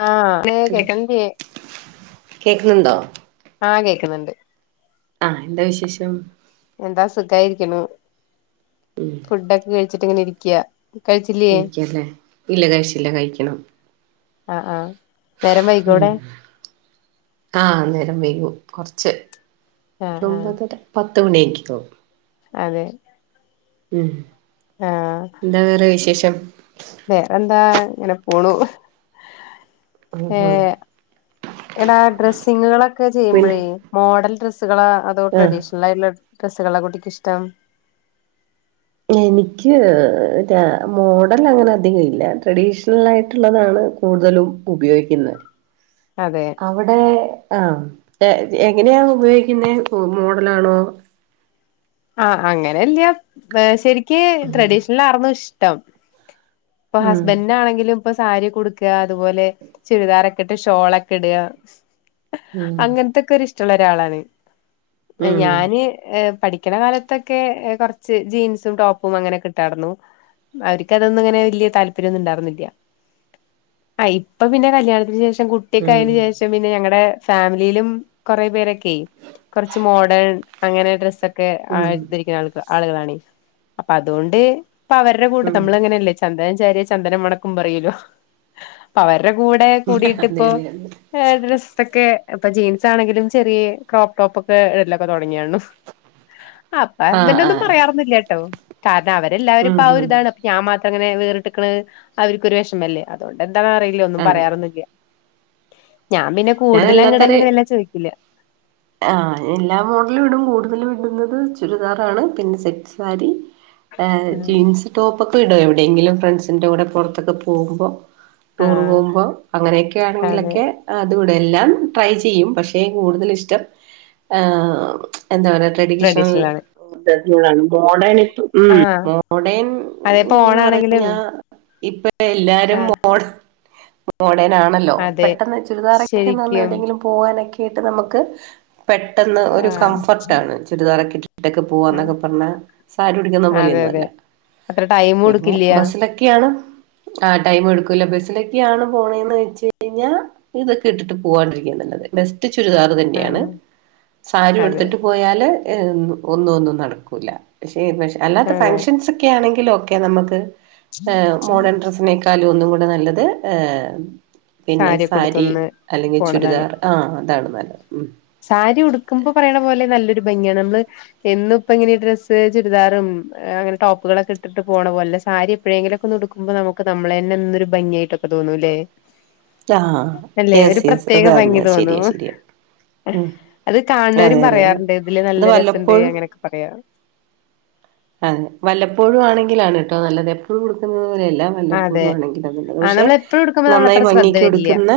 ആ കേക്ക്‌ന്ന്ണ്ടോ ആ കേക്ക്‌ന്ന്ണ്ട് ആഹ് എന്താ വിശേഷം എന്താ സുഖയിരിക്കുണു ഫുഡൊക്കെ കഴിച്ചിട്ട് ഇങ്ങനെ ഇ ക്ക്യാ ഇരിക്കല്ലേ ഇല്ല കഴിച്ചില്ല കഴിക്കണം ആഹ് ആഹ് നേരം ഉം വൈകോടെ ആ നേരം വൈകും കൊറച്ച് ആഹ് ആഹ് ഒരൊമ്പതര പത് [unintelligible] അതെ ഉം ആഹ് എന്താ വേറെ വിശേഷം വേറെന്താ ഇങ്ങനെ പോണു ഉം ഏ ഉം എടാ ഡ്രസ്സിങ്ങ്കളൊക്കെ പിന്നെ ചെയ്യുമ്പോഴേ മോഡൽ ഡ്രസ്സ്‌ കളോ അതോ ആഹ് ട്രഡീഷണലായി ഡ്രസ്സ്‌കളാ കുട്ടിക്കിഷ്ടം എനിക്ക് മോഡൽ അങ്ങനെ അധികം ഇല്ല ട്രഡീഷണൽ ആയിട്ടുള്ളതാണ് കൂടുതലും ഉപയോഗിക്കുന്നെ അതെ അവിടെ ആ ഇത് എങ്ങനെയാ ഉപയോഗിക്കുന്നെ മോഡലാണോ ആ അങ്ങനെയല്ല്യ വേ ശരി ക്ക് ഉം ട്രഡീഷണലാറ്ന്നു ഇഷ് ടം ഇപ്പം ഉം ഹസ്ബൻഡിനാണെങ്കിലും ഇപ്പൊ സാരിയൊക്കുട്ക്ക അതുപോലെ ചുരിദാറൊക്കെയിട്ട് ഷോളൊക്കേ ഇട ഉം അങ്ങനത്തെക്കൊരിഷ് ട്ടള്ളോരാളാണ് ഇപ്പം ഉം ഞാന് ഏ പഠി ഠിക്കണ കാലത്തൊക്കെ ഏ കുറച്ച് ജീൻസും ടോപ്പും അങ്ങനെയൊക്കേട്ടാരുന്നു അവരിക്കതൊന്നുങ്ങനെ വല്ല്യയ താല്പര്യൊന്നും ഇണ്ടാരുന്നില്ല ആ ഇപ്പൊ പിന്നെ കല്യാണത്തിന് ശേഷം കുട്ടിയൊക്കെ ആയേനു ഉം ശേഷം പിന്നെ ഞങ്ങടെ ഫാമിലിയിലും കുറെ പേരൊക്കെ കൊറച്ച് മോഡേൺ അങ്ങനെ ഡ്രസ്സൊ ഒക്കെ ഉം അയ് ധരിക്കുന്നാള്കള ആള്കളാണ് അപ്പൊ അതോണ്ട് അപ്പോ അവര്ടെ കൂടെ ഉം നമ്മളങ്ങനെയല്ലെ ച് ചന്ദനം ചാരിയാ ചന്ദനം മണക്കും പറയൂലോ പ്പോ അവ രുടെ കൂടെ അതെ അതെ അതെ കൂടിയിട്ടിപ്പോഎ ഡ്രസ്സൊക്കെ ഇപ്പൊ ജീൻസാണെങ്കിലും ചെറിയെ ക്രോപ് ടോപ്പൊക്കെ ഇടലൊക്കെ തൊട ടങ്ങിയണു അപ്പ ആഹ് ഹസ്ബന്റൊന്നും ആഹ് പറയാറൊന്നുല്ല്യട്ടോ താൽ അവരെല്ലാവും ഉം ഇപ്പ ആ ഉം ഒരിതാണ് പ്പ ഞാമാത്രം അങ്ങനെ വേറിട്ടിക്കണെ അവര്ക്കൊരു വെഷ്മവല്ലേ അതുകൊണ്ട് എ ന്താന്നറിയില്ല ഒന്നും അതെ പറയാറൊന്നുല്ല്യ ഞാൻ പിന്നെ കൂടുതല് അങ്ങട്ട് അങ്ങട്ട് വല്ലാതെ ചോയ്ക്കില്ല ആ എല്ലാ മോഡലും ഇടും കൂടുതലിടുന്നത് ചുരിദാറാണ് പിന്നെ സെറ്റ് സാരി ഹേ ജീൻസ് ടോപ്പ് ഇപ്പ ഇടും എവിടെങ്കിലും ഫ്രണ്ട്സിന്റെ കൂടെ പോർത്തൊക്കെ പോവുമ്പം ടൂറ് ആഹ് പോവുമ്പോ അങ്ങനെക്കെ അതെ ആണെങ്കിലൊക്കെ അത് ഇ തെല്ലാം ട്രൈ ചെയ്യും പക്ഷേ കൂടുതലിഷ്ടം ആ എന്താ പറയാ ട്രഡീഷണൽ [unintelligible] [unintelligible] മോഡേണ് ആഹ് ഉം മോഡേൺ അതെപ്പോ എന്ന് ഓണാണെങ്കിലും പറഞ്ഞാ ഇപ്പ എല്ലാരും ആഹ് മോഡേ മോഡേ ഡേനാണല്ലോ അതെ പെട്ടെന്ന് [unintelligible] ശരിക്കും എവിടെങ്കിലും പോവാനെക്കെ കേട്ട് നമ്മക്ക് പെട്ടെന്ന് ഒരു ആഹ് കംഫർട്ടാണ് ചുരിദാറൊക്കെ ഇട്ടിട്ടൊക്കെ പോവാന്നൊക്കെ പർഞ്ഞാ സാരി ഉടുക്കുന്ന അതെ പോലെയൊന്നും അല്ല അതെ അത്ര ടൈമും പിന്നെ എടുക്കില്ല ബസ്സിലൊക്കെയാണ് ആ ടൈമും എടുക്കൂല്ല ബസ്സിലൊക്കെയാണ് പോണേന്ന് വെച്ച് കഴിഞ്ഞാ ഇതൊക്കെ ഇട്ടിട്ട് പോവാണ്ടിരിക്കാ നല്ലത് ബസ് റ്റ് ചുരിദാർ തന്നെയാണ് ആഹ് സാരി അതെ ഉടുത്തിട്ട് പോയാല് എ ഏ ഒന്നു ഒന്നും നടക്കൂല്ല. [unintelligible] അല്ലാത്ത അതെ ഫങ്ഷൻസൊക്കെ യാണെങ്കി ല് ഒക്കെ നമ്മക്ക് ഏഹ് മോഡേൺ ഡ്രസിനെ ട്ടാലും ഒന്നും കൂടെ നല്ലത് ഏ പിന്നെ സാരിയൊക്കെ സാരി ഉടുത്തൊന്ന് അല്ലെങ്കി പോണതാണ് ചുരിദാർ ആ അതാണ് [unintelligible] ഉം സാരി ഉടുക്കുമ്പോ പറയണ പോലെ നല്ലൊരു ഭംഗിയാണ് നമ്മള് എന്നുപ്പ ഇങ്ങനെ ഡ്രസ്സ് ചുരിദാറും അങ്ങനെ ടോപ്പുകളൊക്കെ ഇട്ടിട്ട് പോണ പോലെല്ല സാരി എപ്പഴെങ്കിലൊക്കെ ഒന്ന് ഉടുക്കുമ്പോ നമുക്ക് നമ്മളെ ന്നെ എന്തൊരു ഭംഗിയായിട്ടൊക്കെ തോന്നുല്ലേ ആ യെസ് യെസ് പ്രത്യേക അത് ഭംഗി പർഞ്ഞത് ശെരിയാ തോന്നും ശെരിയാ അത് കാണ് ണോരും പറയാറ്ണ്ട് ഇതില് അത് നല്ല രസണ്ട് വല്ലപ്പോഴും അങ്ങനെയൊക്കെ പറയാറ അതെ വല്ലപ്പോഴും ആണെങ്കിലാണ് എട്ടോ നല്ലത് എപ്പഴും ഉടുക്കുന്നത് പോലല്ല വല്ലപ്പോഴും അതെ ആണെങ്കില് അത് ആ പക്ഷെ നമ്മള് എപ്പഴും ഉടുക്കുമ്പോ നന്നായി നമ്മളത്ര ശ്രദ്ധ ഭംഗിക്ക് വരില്ല ഉടുക്കുന്ന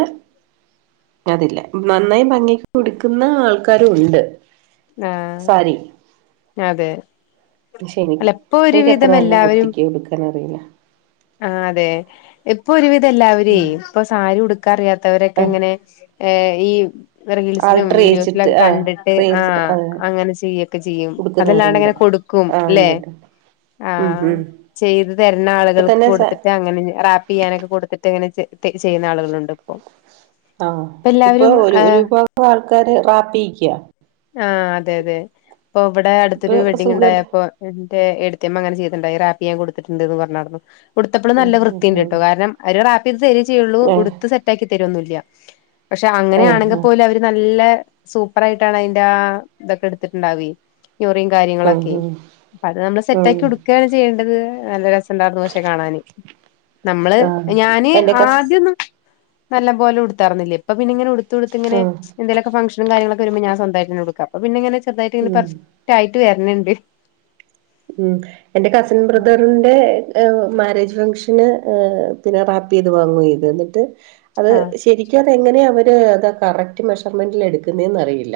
അതില്ല നന്നായി ഭംഗിക്ക് ഉടുക്കുന്ന ആൾക്കാരു ഉണ്ട് സാരി ആഹ് അതെ പക്ഷെ അല്ല എനിക്ക് ഇപ്പൊ എനിക്ക് അത്ര ഒരുവിധം നല്ല എല്ലാവരും വൃത്തിക്ക് ഉടുക്കാൻ അറിയില്ല ആ അതെ ഇപ്പൊ ഒരുവി ധല്ലാവരേ ഇപ്പൊ സാരി ഉടുക്കാ അറിയാത്തവരൊക്കെ ആ ഇങ്ങനെ ഏ ഈ റീൽസിലും ആൾട്ടർ ചെയ്യിച്ചിട്ട് വീഡിയോസിലൊക്കെ ആ കണ്ടിട്ട് റീൽസ് ആഹ് ആ അങ്ങനെ ചെയ്യ ക്കെ ചെയ്യും അതല്ലാണ്ട് ഉടുക്കുന്നവരുണ്ട് ഇങ്ങനെ കൊടുക്കും ആ അല്ലെ ഉണ്ട്ണ്ട് ഉം ആഹ് ഉം ചെയ്ത് തരണ ഇപ്പൊ ആളുകൾക്ക് തന്നെ സ കൊടുത്തിട്ട് അങ്ങനെ റാപ്പ് ചെയ്യാനൊക്കെ കൊടുത്തിട്ട് ത് ഇങ്ങനെ ചെയ്യുന്ന ആളുകളുണ്ട് ഇപ്പൊ ആഹ് ഇപ്പ ഇപ്പൊ എല്ലാവരും ഒരു ഒരു ഏഹ് വിഭാഗം ആൾക്കാര് റാപ്പയിക്കാ ആഹ് അതെ അതെ ഇപ്പൊ ഇവിടെ ഇപ്പൊ അടുത്തൊരു വെഡിംഗ് സുഖല്ല ഉണ്ടായപ്പോ എന്റെ എ അങ്ങനെ ചെയ്തിണ്ടായി അങ്ങനെ റാപ്പയ്യാൻ കൊടുത്തിട്ടുണ്ട്ന്ന് പറഞ്ഞാർന്നു ഉടുത്തപ്പളും ഉം നല്ല ഉം വൃത്തിണ്ട് ഉം ട്ടോ കാരണം [unintelligible] ചെയ്യുള്ളൂ ഏ ഉടുത്ത് സെറ്റാക്കി തരൊന്നി ല്ല പക്ഷെ ഏ അങ്ങനെയാണെങ്കിൽ ആ പോലും അവര് നല്ല സൂപ്പർ ആയിട്ടാണ് അയിൻ്റെ ആ തൊക്കെ എടുത്തിട്ടുണ്ടാവേ ഞൊറിം ഉം കാര്യങ്ങളൊക്കെ ഉം അപ്പ അത് നമ്മള് സെറ്റ് ഉം ആക്കി ഉടുക്കാണ് ചെയ്യേണ്ടത് നല്ല രസം ഇണ്ടായിർന്നു പക്ഷെ കാണാന് നമ്മള് ആ ഞാന് എന്റെ കസ് ആദ്യൊന്നും നല്ലം പോലെ ഉടുത്താറ്ന്നില്ലേ ഇപ്പൊ പിന്ന ഇങ്ങനെടുത്ത്ടുത്ത് ഇങ്ങനെ ആ എന്തങ്കിലൊക്കെ ഫംഗ്ഷനും കാര്യങ്ങളൊക്കെ വരുമ്പോ ഞാൻ സ്വന്തായിട്ടന്നെ ഉടുക്കാ [unintelligible] പിന്നെങ്ങനെ ായിട്ട ഉം പഫക് ആയി് [unintelligible] ട്ട് വരണിണ്ട് ഉം എന്റെ കസിൻ ബ്രദറിന്റെ മാര്യേജ് ഫങ്ക്ഷന് ഏ പിന്നെ റാപ്പ് വാങ്ങുവ ചെയ്‌ത് എന്നിട്ട് അത് ആഹ് ശരിക്കും അതെങ്ങനെയാ അവൻ ഇത് ഏതാ കറക്റ്റ് മെഷർമെന്റിൽ എടുക്കുന്നേന്ന അറിയില്ല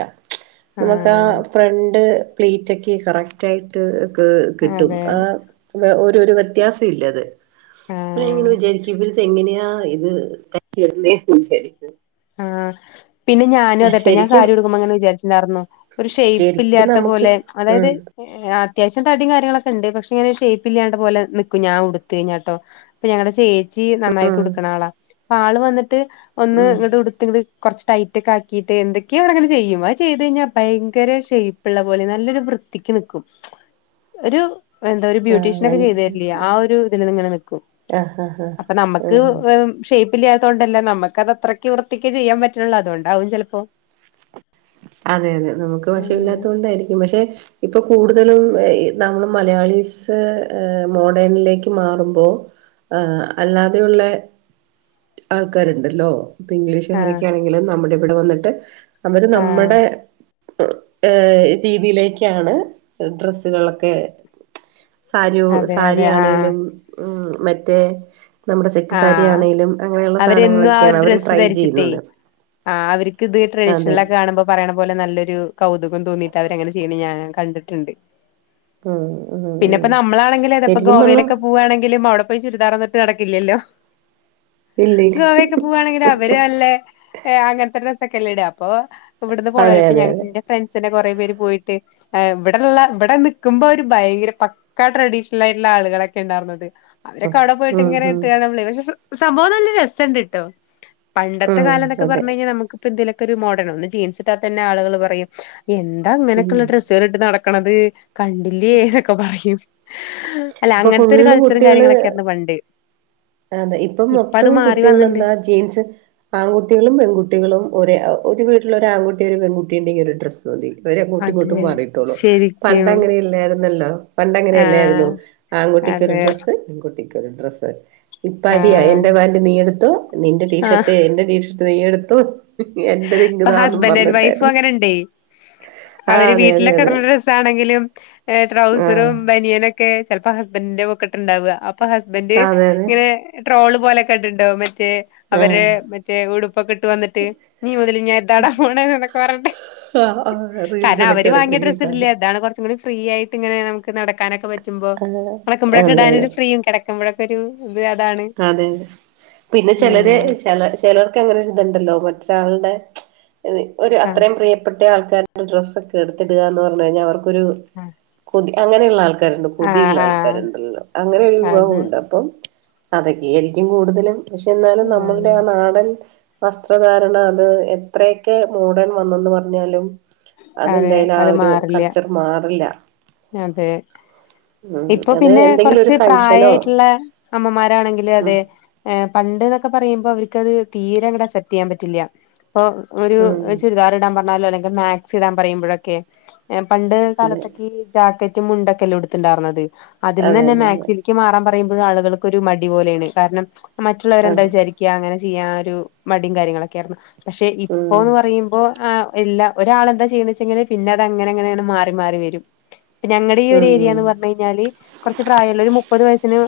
നമുക്ക് ആ ആഹ് ഫ്രണ്ട് പ്ലീറ്റൊക്കെ കറക്റ്റായിട്ട് ക്‌ കിട്ടും അതെ ആ [unintelligible] ഒരു വ്യത്യാസം ഇല്ല അത് ആഹ് എങ്ങനെ വിചാരിക്കും ഇവര് ഇതു എങ്ങനെയാ ഇത് [unintelligible] ആ പിന്നെ ഞാനും അതേട്ടാ ഞാൻ ശരിക്കും സാരി ഉടുക്കുമ്പോൾ അങ്ങനെ വിചാരിച്ചുണ്ടായിരുന്നു ഒരു ശരിക്കും ഷേപ്പില്ലാത്ത നമുക്ക് പോലെ അതായത് ഉം അത്യാവശ്യ ഞാൻ തടിയും കാര്യങ്ങളൊക്കെ ഉണ്ട് പക്ഷെ ഇങ്ങനെ ഷേപ്പില്ലാണ്ട് പോലെ നിക്കും ഞാൻ ഉടുത്ത് കഴിഞ്ഞട്ടോ അപ്പോ ഞങ്ങടെ ചേ ച്ചി നന്നായിട്ട് ഉം ഉടുക്കണ ആളാ പ്പാ ആള് വന്നി ട്ട് ഒന്ന് ഉം കൊറച്ച് ടൈറ്റ് ഒക്കെ ആക്കിട്ട് എന്തൊക്കെയോ അവിടെങ്ങനെ ചെയ്യും അത് ചെയ്ത് കഴിഞ്ഞാൽ ഭയങ്കര ഷേപ്പ് ഉള്ള പോലെ നല്ലൊരു വൃത്തിക്ക് നിക്കും ഒരു എന്താ ഒരു ആ ബ്യൂട്ടീഷ്യൻ ഒക്കെ ചെയ്തു വലിച്ച് തരില്ലേ ആ ഒരു ഇതിന് ഇങ്ങെനെ നിൽക്കും ആഹ് ആഹ് അപ്പോ ആഹ് നമുക്ക് ആഹ് ഷേ ഇല്ലാത്തതുകൊണ്ടല്ലേ നമുക്കത് അത്ര ക്ക്‌ വൃത്തിക്ക് ചെയ്യാൻ പറ്റണില്ല അതുകൊണ്ടാവും ചേലപ്പോ അതെ അതെ നമുക്ക് വശമില്ലാത്തതുകൊണ്ട് ആയിരിക്കും പക്ഷെ ഇപ്പോ കൂടുതലും നമ്മൾ മലയാളിസ് മോഡേണിലേക്ക് മാറുമ്പോൾ അല്ലാതെയുള്ള ആൾക്കാരുണ്ടല്ലോ ഇപ്പോ ആഹ് ഇംഗ്ലീഷുകാരൊക്കെ ആണെങ്കിലും നമ്മുടെ ഇവിടെ വന്നിട്ട് അവര് നമ്മ ആഹ് ഏ രീതിയിലേക്കാണ് ഡ്രസ്സുകൾ ഒക്കെ സാരിയോ അതെ അതെ ആഹ് സാരിയാണെലും ഉം മറ്റേ നമ്മുടെ സെറ്റ് ആ സാരി ആണേലും അങ്ങനെയുള്ള അവര് എന്നും ആ സാധനങ്ങളൊക്കെയാണ് ഒരു അവര് ഡ്രസ്സ് ട്രൈ ധരിച്ചിട്ടേ ചെയ്യുന്നത്. ആ അവര്ക്ക് ഇത് അതെ. ട്രഡീഷണലൊക്കെ കാണുമ്പോ പറയണ പോലെ നല്ലൊരു കൗതുകം തോന്നിയിട്ട് അവര് അങ്ങനെ ചെയ്യണ ഞാൻ കണ്ടിട്ടുണ്ട് ഉം ഉം പിന്നെ ഉം ഇപ്പ നമ്മളാണെങ്കിലും അതെ ഇപ്പ ശരിക്കും പറഞ്ഞ ഗോവയിലൊക്കെ പോവുകവാണെങ്കിലും അവിടെ പോയി ചുരിദാർ ഒന്നും ഇട്ടു നട ഇല്ലല്ലോ ഇല്ലേ ഗോവ ഒക്കെ പൂവാണേല് ഇവരൂഅല്ലേ ഏ അങ്ങനത്തെ ഡ്രസ്സ് ക്കെല്ലട അപ്പൊ ഇവിടുന്ന് പോവും അതെ ഇപ്പ അതെ ഞൻ അതെ ഫ്രണ്ട്സിനെ കൊറെേ പേര് പോയിട്ട്് ഇവിടെള്ള ഇവിടെ നിക്കുമ്പോ ഒരു ഭയങ്കര പക്ക ട്രഡീഷണൽ ആയിട്ടുള്ള ആളുകളൊക്കെ ഉണ്ടായിരുന്നത് അവരൊക്കെ അടെ പോയിട്ട് ഉം ഉം [unintelligible] സംഭവംല്ല രസണ്ട് കട്ടോ പണ്ടത്തെ ഉം കാലംന്നോക്കെ അതെ പറഞ്ഞു കഴിഞ്ഞൽ നമുക്കിപ്പോ എന്തെലും ഒരു മോഡേൺ ഒന്ന് ജീൻസ് ഇട്ടാ തന്നെ ആളുകൾ പറയും എന്താ ഉം അങ്ങനക്കുള്ള ഡ്രസ്സ്കൾ ഇട്ട് നടക്ക കക്കണത് കണ്ടില്ലേ എന്നൊക്കെ പറയും അല്ല ഇപ്പൊ അങ്ങനത്തെ ഒരു ഫുള്ള് കൾച്ചറും കുട്ടികള് കാര്യങ്ങളൊക്കെർന്ന് പണ്ട് അതെ ഇപ്പം ഇപ്പ അത് മൊത്തം മാറി കുട്ടികൾ വന്നിണ്ട് എന്താ ജീൻസ് ആൺകുട്ടികളും പെൺകുട്ടികളും ഒ ഒരു വീട്ടില ഒരു ആൺുട്ടിയ ഒരു പെൺകുട്ടുണ്ടെങ്കിൽ ഒരു ഡ്രസ് തോി ഇരെ കൂട്ടി കൂട്ടി അതെ മാറിയിട്ടുള്ളൂ പണ്ട ശരിക്കും അങ്ങനെ ഇല്ലേ നല്ല പണ്ടങ്ങനെയല്ലായിരുന്നു ആഹ് ആൺകു ക്കൊരു അതെ ഡ്രസ്സ് പെൺകുട്ടിക്ക് ഒര് ഡ്രസ്സ്‌ ഡ്രസ് ഇപ്പ അടിയാ ആഹ് എന്റെ പാന്റ് നീ എടുത്തു നിന്റെ ആഹ് ടീഷർട്ട് എന്റെ ടീഷർട്ട് [unintelligible] എടുത്തു ഇപ്പൊ ഹസ്ബന്ഡ ആൻഡ് വൈഫും അങ്ങനെണ്ടേ ആ അവര് അതെ അതെ വീട്ടിലൊക്കെ അതെ ഇട ഡ്രസ്സ ആണെങ്കിലും ആ ട്രൗസറും ബനിയനൊക്കെ ചിലപ്പോ ഹസ്ബന്ഡന്റെ പൊക്കെട്ടുണ്ടാവ അപ്പ ഹസ്ബന്ഡ് അതെ അതെ ഇങ്ങനെ ട്രോള് പോലെെ കണ്ട്ണ്ടോ മെ റ്റേ ആ അവരെ മറ്റേ ഉടുപ്പൊക്കെട്ട് വന്നിട്ട് നീ മുതല് ങ്ങി ഏട്ടാടാ പോണ ന്നൊക്കെ പർഞ്ട്ട് ആ ആ കാരണം റീൽസിലൊക്കെ അവര് വാങ്ങിയ ഇടക്കിടക്ക് ഡ്രസ്സിടല്ലെ കാണാം താണ് കൊർച്ചും കൂടി ഫ്രീ ആയിട്ടിങ്ങനെ നമുക് നടക്കാനൊക്ക പറ്റ് മ്പോ ആ കെടക്കുമ്പഴക്കെ ഇടാനൊരു ഫ്രീയും കെടക്കുമ്പഴൊക് ഒരു ഉം അതെതെ പിന്നെ ചിലര് ആഹ് ച ചിലർക്ക് അങ്ങനെരിതുണ്ടല്ലോ മറ്റ [unintelligible] ഒരു ആഹ് അത്രയും പ്രിയപ്പെട്ട പഴയ ആൾക്കാരുടെ ഡ്രസ്സൊക്കെ എടുത്ത് ഇടുക എന്ന് പറഞ്ഞു കഴിഞ്ഞാൽ അവർക്ക് ഒരു കൊതി അങ്ങനെയുള്ള ആൾ ആൾക്കാരുണ്ട് ആഹ് കൊതിയുള്ള ആഹ് ആഹ് ആൾക്കാരുണ്ടല്ലോ അങ്ങനെ ഒരു അത് വിഭാഗമുണ്ട് അപ്പം അതൊക്കെ ആരിക്കും കൂടുതലും പക്ഷെ എന്നാലും നമ്മളുടെ ആഹ് ആ നാടൻ വസ്ത്രധാരണ അത് എത്രയൊക്കെ മോഡേൺ വന്നെന്ന് പറഞ്ഞാലും അതെ അതെന്തായാലും അത് ആ ഒരു മാറില്ല കൾച്ചർ മാറില്ല അതെ ഉം ഇപ്പൊ അത് പിന്നെ എന്തെങ്കിലും ഒരു കൊറച്ച് പ്രായം ഫങ്ഷനോ ആയിട്ടുള്ള അമ്മമാര് [unintelligible] ഉം അതെ പണ്ട് എന്നൊക്കെ പറയുമ്പോ എനിക്ക് അത് തീരെ അങ്ങോട്ടു അസെപ്റ്റ് ചെയ്യാൻ പറ്റില്ല ഇപ്പൊ ഒരു ഉം ചുരിദാർ ഇടാൻ പറഞ്ഞാലോ അല്ലെങ്ക മാക്സി ഇടാൻ പറയുമ്പോഴൊക്കെ പണ്ട് അതെ കാലത്തൊക്കെ സെറ്റും മുണ്ടൊക്കെയല്ലേ ഉടുത്തുണ്ടാരുന്നത് അതിൽ നിന്ന് അതെ തന്നെ അതെ അതെ മാക്സിലേക്ക് മാറാൻ പറ പറയുമ്പോഴും ആളുകൾക്ക് ഒരു മടി പോലെയാണ് കാരണം മറ്റുള്ളവരെന്താ അതെ വിചാരിക്കാ അങ്ങനെ ചെയ്യാൻ ഒരു മടിയും കാര്യങ്ങളൊക്കെ ആരുന്നു പക്ഷെ ഉം ഇപ്പോന്ന് പറയുമ്പോ ആ ഇല്ല ഒരാൾയെന്താ ചെയ്യണിച്ചെങ്കിൽ പിന്നെ അത് അങ്ങനെ അങ്ങനെയാണ് മാറി മാറി വരും ഇപ്പ ഞങ്ങളുടെ ഈ ഒരു ഉം ഏരിയ എന്ന് പറഞ്ഞ് കഴിഞ്ഞാല് കൊറച്ച് പ്രായമുള്ള ഒരു മുപ്പത് വയസിന്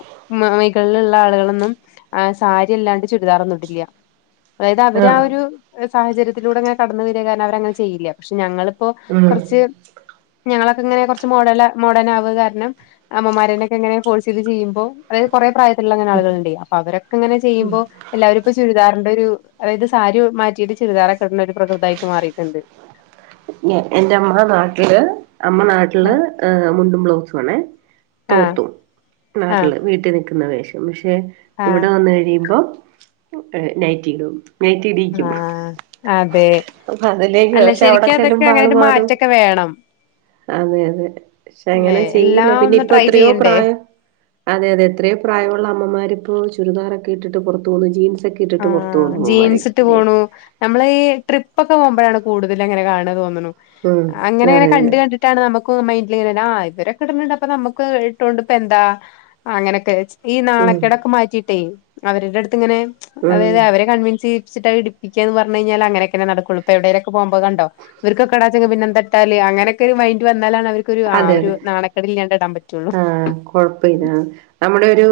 മ മൈകളിലുള്ള ആളുകളൊന്നും ആ സാരിയല്ലാണ്ട് ചുരിദാറന്നൊടില്ല ഇത് അവര് ആ ആഹ് ഒരു സാഹചര്യത്തിലൂടെ അങ്ങനെ കടന്ന് വരുന്നകാരണം അവര് അങ്ങനെ ചെയ്യില്ല പക്ഷെ ഞങ്ങള് ഓ ഉം കുറച്ച് ഞങ്ങള ഇങ്ങനെ കുറച്ച് മോഡൽ മോഡേൺ ആവുക കാരണം അമ്മമാരനൊക്കെ എങ്ങനെ ഫോഴ്സ് ചെയ്ത് ചെയ്യുമ്പോ അതായത് കുറെ പ്രായത്തിലുള്ളങ്ങനെ ആളുകളുണ്ടെ അപ്പൊ അവരൊക്കെങ്ങനെ ചെയ്യുമോ എല്ലാവരും ഇപ്പൊ ചുരിദാറന്റെ ഒരു അതായത് സാരി മാറ്റിയിട്ട് ചുരിദാറൊക്കെ ഇടുന്ന ഒരു പ്രകൃതായിട്ട് മാറിയിട്ടുണ്ട് എന്റെ അമ്മ നാട്ടില് അമ്മ നാട്ടില് ആ മുണ്ടും ബ്ലൗസ് ആണ് ആ തോർത്തും ആ നാട്ടില് വീട്ടി ക്ക്ന്ന വേഷം ഇഷ് ക്ഷെ ആ ഇവിടെ വന്ന് കഴിയുമ്പം എ നൈറ്റി ടും. നൈറ്റി ഇടിക്കും ആ അതെ അപ്പ അതിലേക്ക് അല്ല പക്ഷെ അവിടെ ശരിക്കും അതൊക്കെ അപ്പാള് അങ്ങനൊരു മാറും മാറ്റൊക്കെ വേണം അതെ അതെ പക്ഷെ അല്ലെ അങ്ങനെ ചെയ്യില്ല എല്ലാം പിന്ന ഒന്ന് ഇപ്പൊ ട്രൈ എത്രയോ ചെയ്യണ്ടേ പ്രായം അതെ അതെ എത്രയോ പ്രായമുള്ള അമ്മമാരിപ്പോ ചുരിദാറൊക്കെ ഇട്ടിട്ട് പുറത്ത് പോന്നു ജീൻസ് ആ ജീൻസിട്ട് പോണു നമ്മള് ഈ ട്രിപ്പൊക്കെ പോകുമ്പോഴാണ്. കൂടുതൽ അങ്ങനെ കാണ തോന്നുന്നു ഉം അങ്ങനെ അതെ അങ്ങനെ അതെ കണ്ട് കണ്ടിട്ടാണ് നമുക്ക് മന് ആ ഇവരൊക്കെ കിട്ന്ണ്ട് അപ്പൊ നമുക്ക് ഇട്ടോണ്ട് ഇപ്പ എന്താ അങ്ങനെയൊക്കെ ഈ ഉം നാണക്കെട്ടെക്കെ മാറ്റിട്ടേ അവരുടെ അടുത്ത് ഇങ്ങനെ ഉം അതായത് അവരെ കൺവിൻസ് വെച്ചിട്ട് എടിപ്പിക്കാന്ന് പറഞ്ഞയ്ഞ്ഞാല് അങ്ങനൊക്കെ നടുകൊള്ളൂ ഇപ്പ എവിടെലൊക്കെ പോക്മ്പോ കണ്ടോ ഇവർകൊക്കെ ഇടാച്ചാങ്കില് പിന്നെ ന്താ ഇട്ടാല് അങ്ങനൊക്കെ മൈൻഡ് വന്നാ അതെ അതെ ഇടാൻ പറ്റുള്ളൂ ആഹ് കൊഴപ്പല്ല നമ്മുടെ ഒരു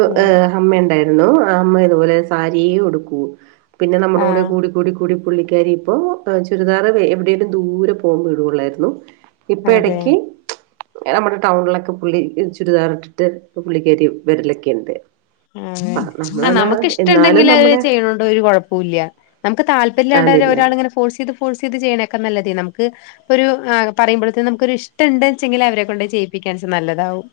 അമ്മ ഇണ്ടായിരുന്നു ആ അമ്മ ഇതുപോലെ സാരി യെ ഉടുക്കൂ പിന്നെ നമ്മുടെ കൂടെ ആഹ് കൂടി കൂടി കൂടി പുള്ളിക്കാരി ഇപ്പോ ചുരിദാറ് എവിടെലും ദൂരെ പോവുമ്പോ ഇടുവൊള്ളായിരുന്നു. ഇപ്പ അതെ ഇടക്ക് നമ്മടെ ടൗണിലൊക്കെ പുള്ളി ചുരിദാർ ഇട്ടിട്ട് പുള്ളിക്കരി വെരലൊക്കെണ്ട് ആ ആ നമക്ക് എന്നാലും ഇഷ്ടണ്ടങ്കില് അഹ് നമ്മുടെ ചെയ്യണോണ്ട് ഒരു കൊഴപ്പുല്ല നമക്ക് താല്പര്യല്ലാണ്ടയത്ത് അതില്ല ഒരാള് ഇങ്ങനെ ഫോഴ്സ് ചെയ്ത് ഫോഴ്സ് ചെയ്ത് ചെയ്യണ ക്ക നല്ലതെ നമുക്ക് ഒരു ആ പറയുമ്പോഴതിന് നമുക്കൊരു ഇഷ്ടണ്ട്ച്ചെങ്കിലെ അവരെ കൊണ്ട് ചെയ്യിപ്പിക്കാൻ നല്ലതാവും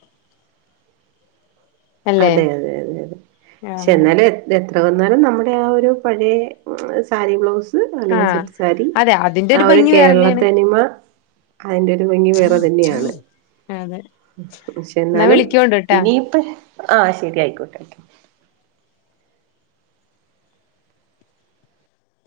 അല്ലേ അതെ അതെ അതെ അതെ പക്ഷെ ആഹ് എന്നാലും എത്ര വന്നാലും നമ നമ്മുടെ ആ ഒരു പഴയ സാരി ബ്ലൗസ്. അല്ലെങ്കിൽ ആഹ് സെറ്റ്സാരി അതെ അതിന്റെ ആ ഒരു ഭംഗി കേരള വേറെന്നേണ് തനിമ അതിന്റെ ഒരു ഭംഗി വെറെ തന്നെയാണ് അതെ പക്ഷെ എന്നാ എന്നാലും വിളിക്കോണ്ടുട്ടാ ഇനിയിപ്പ ആഹ ശരി ആയിക്കോട്ടെ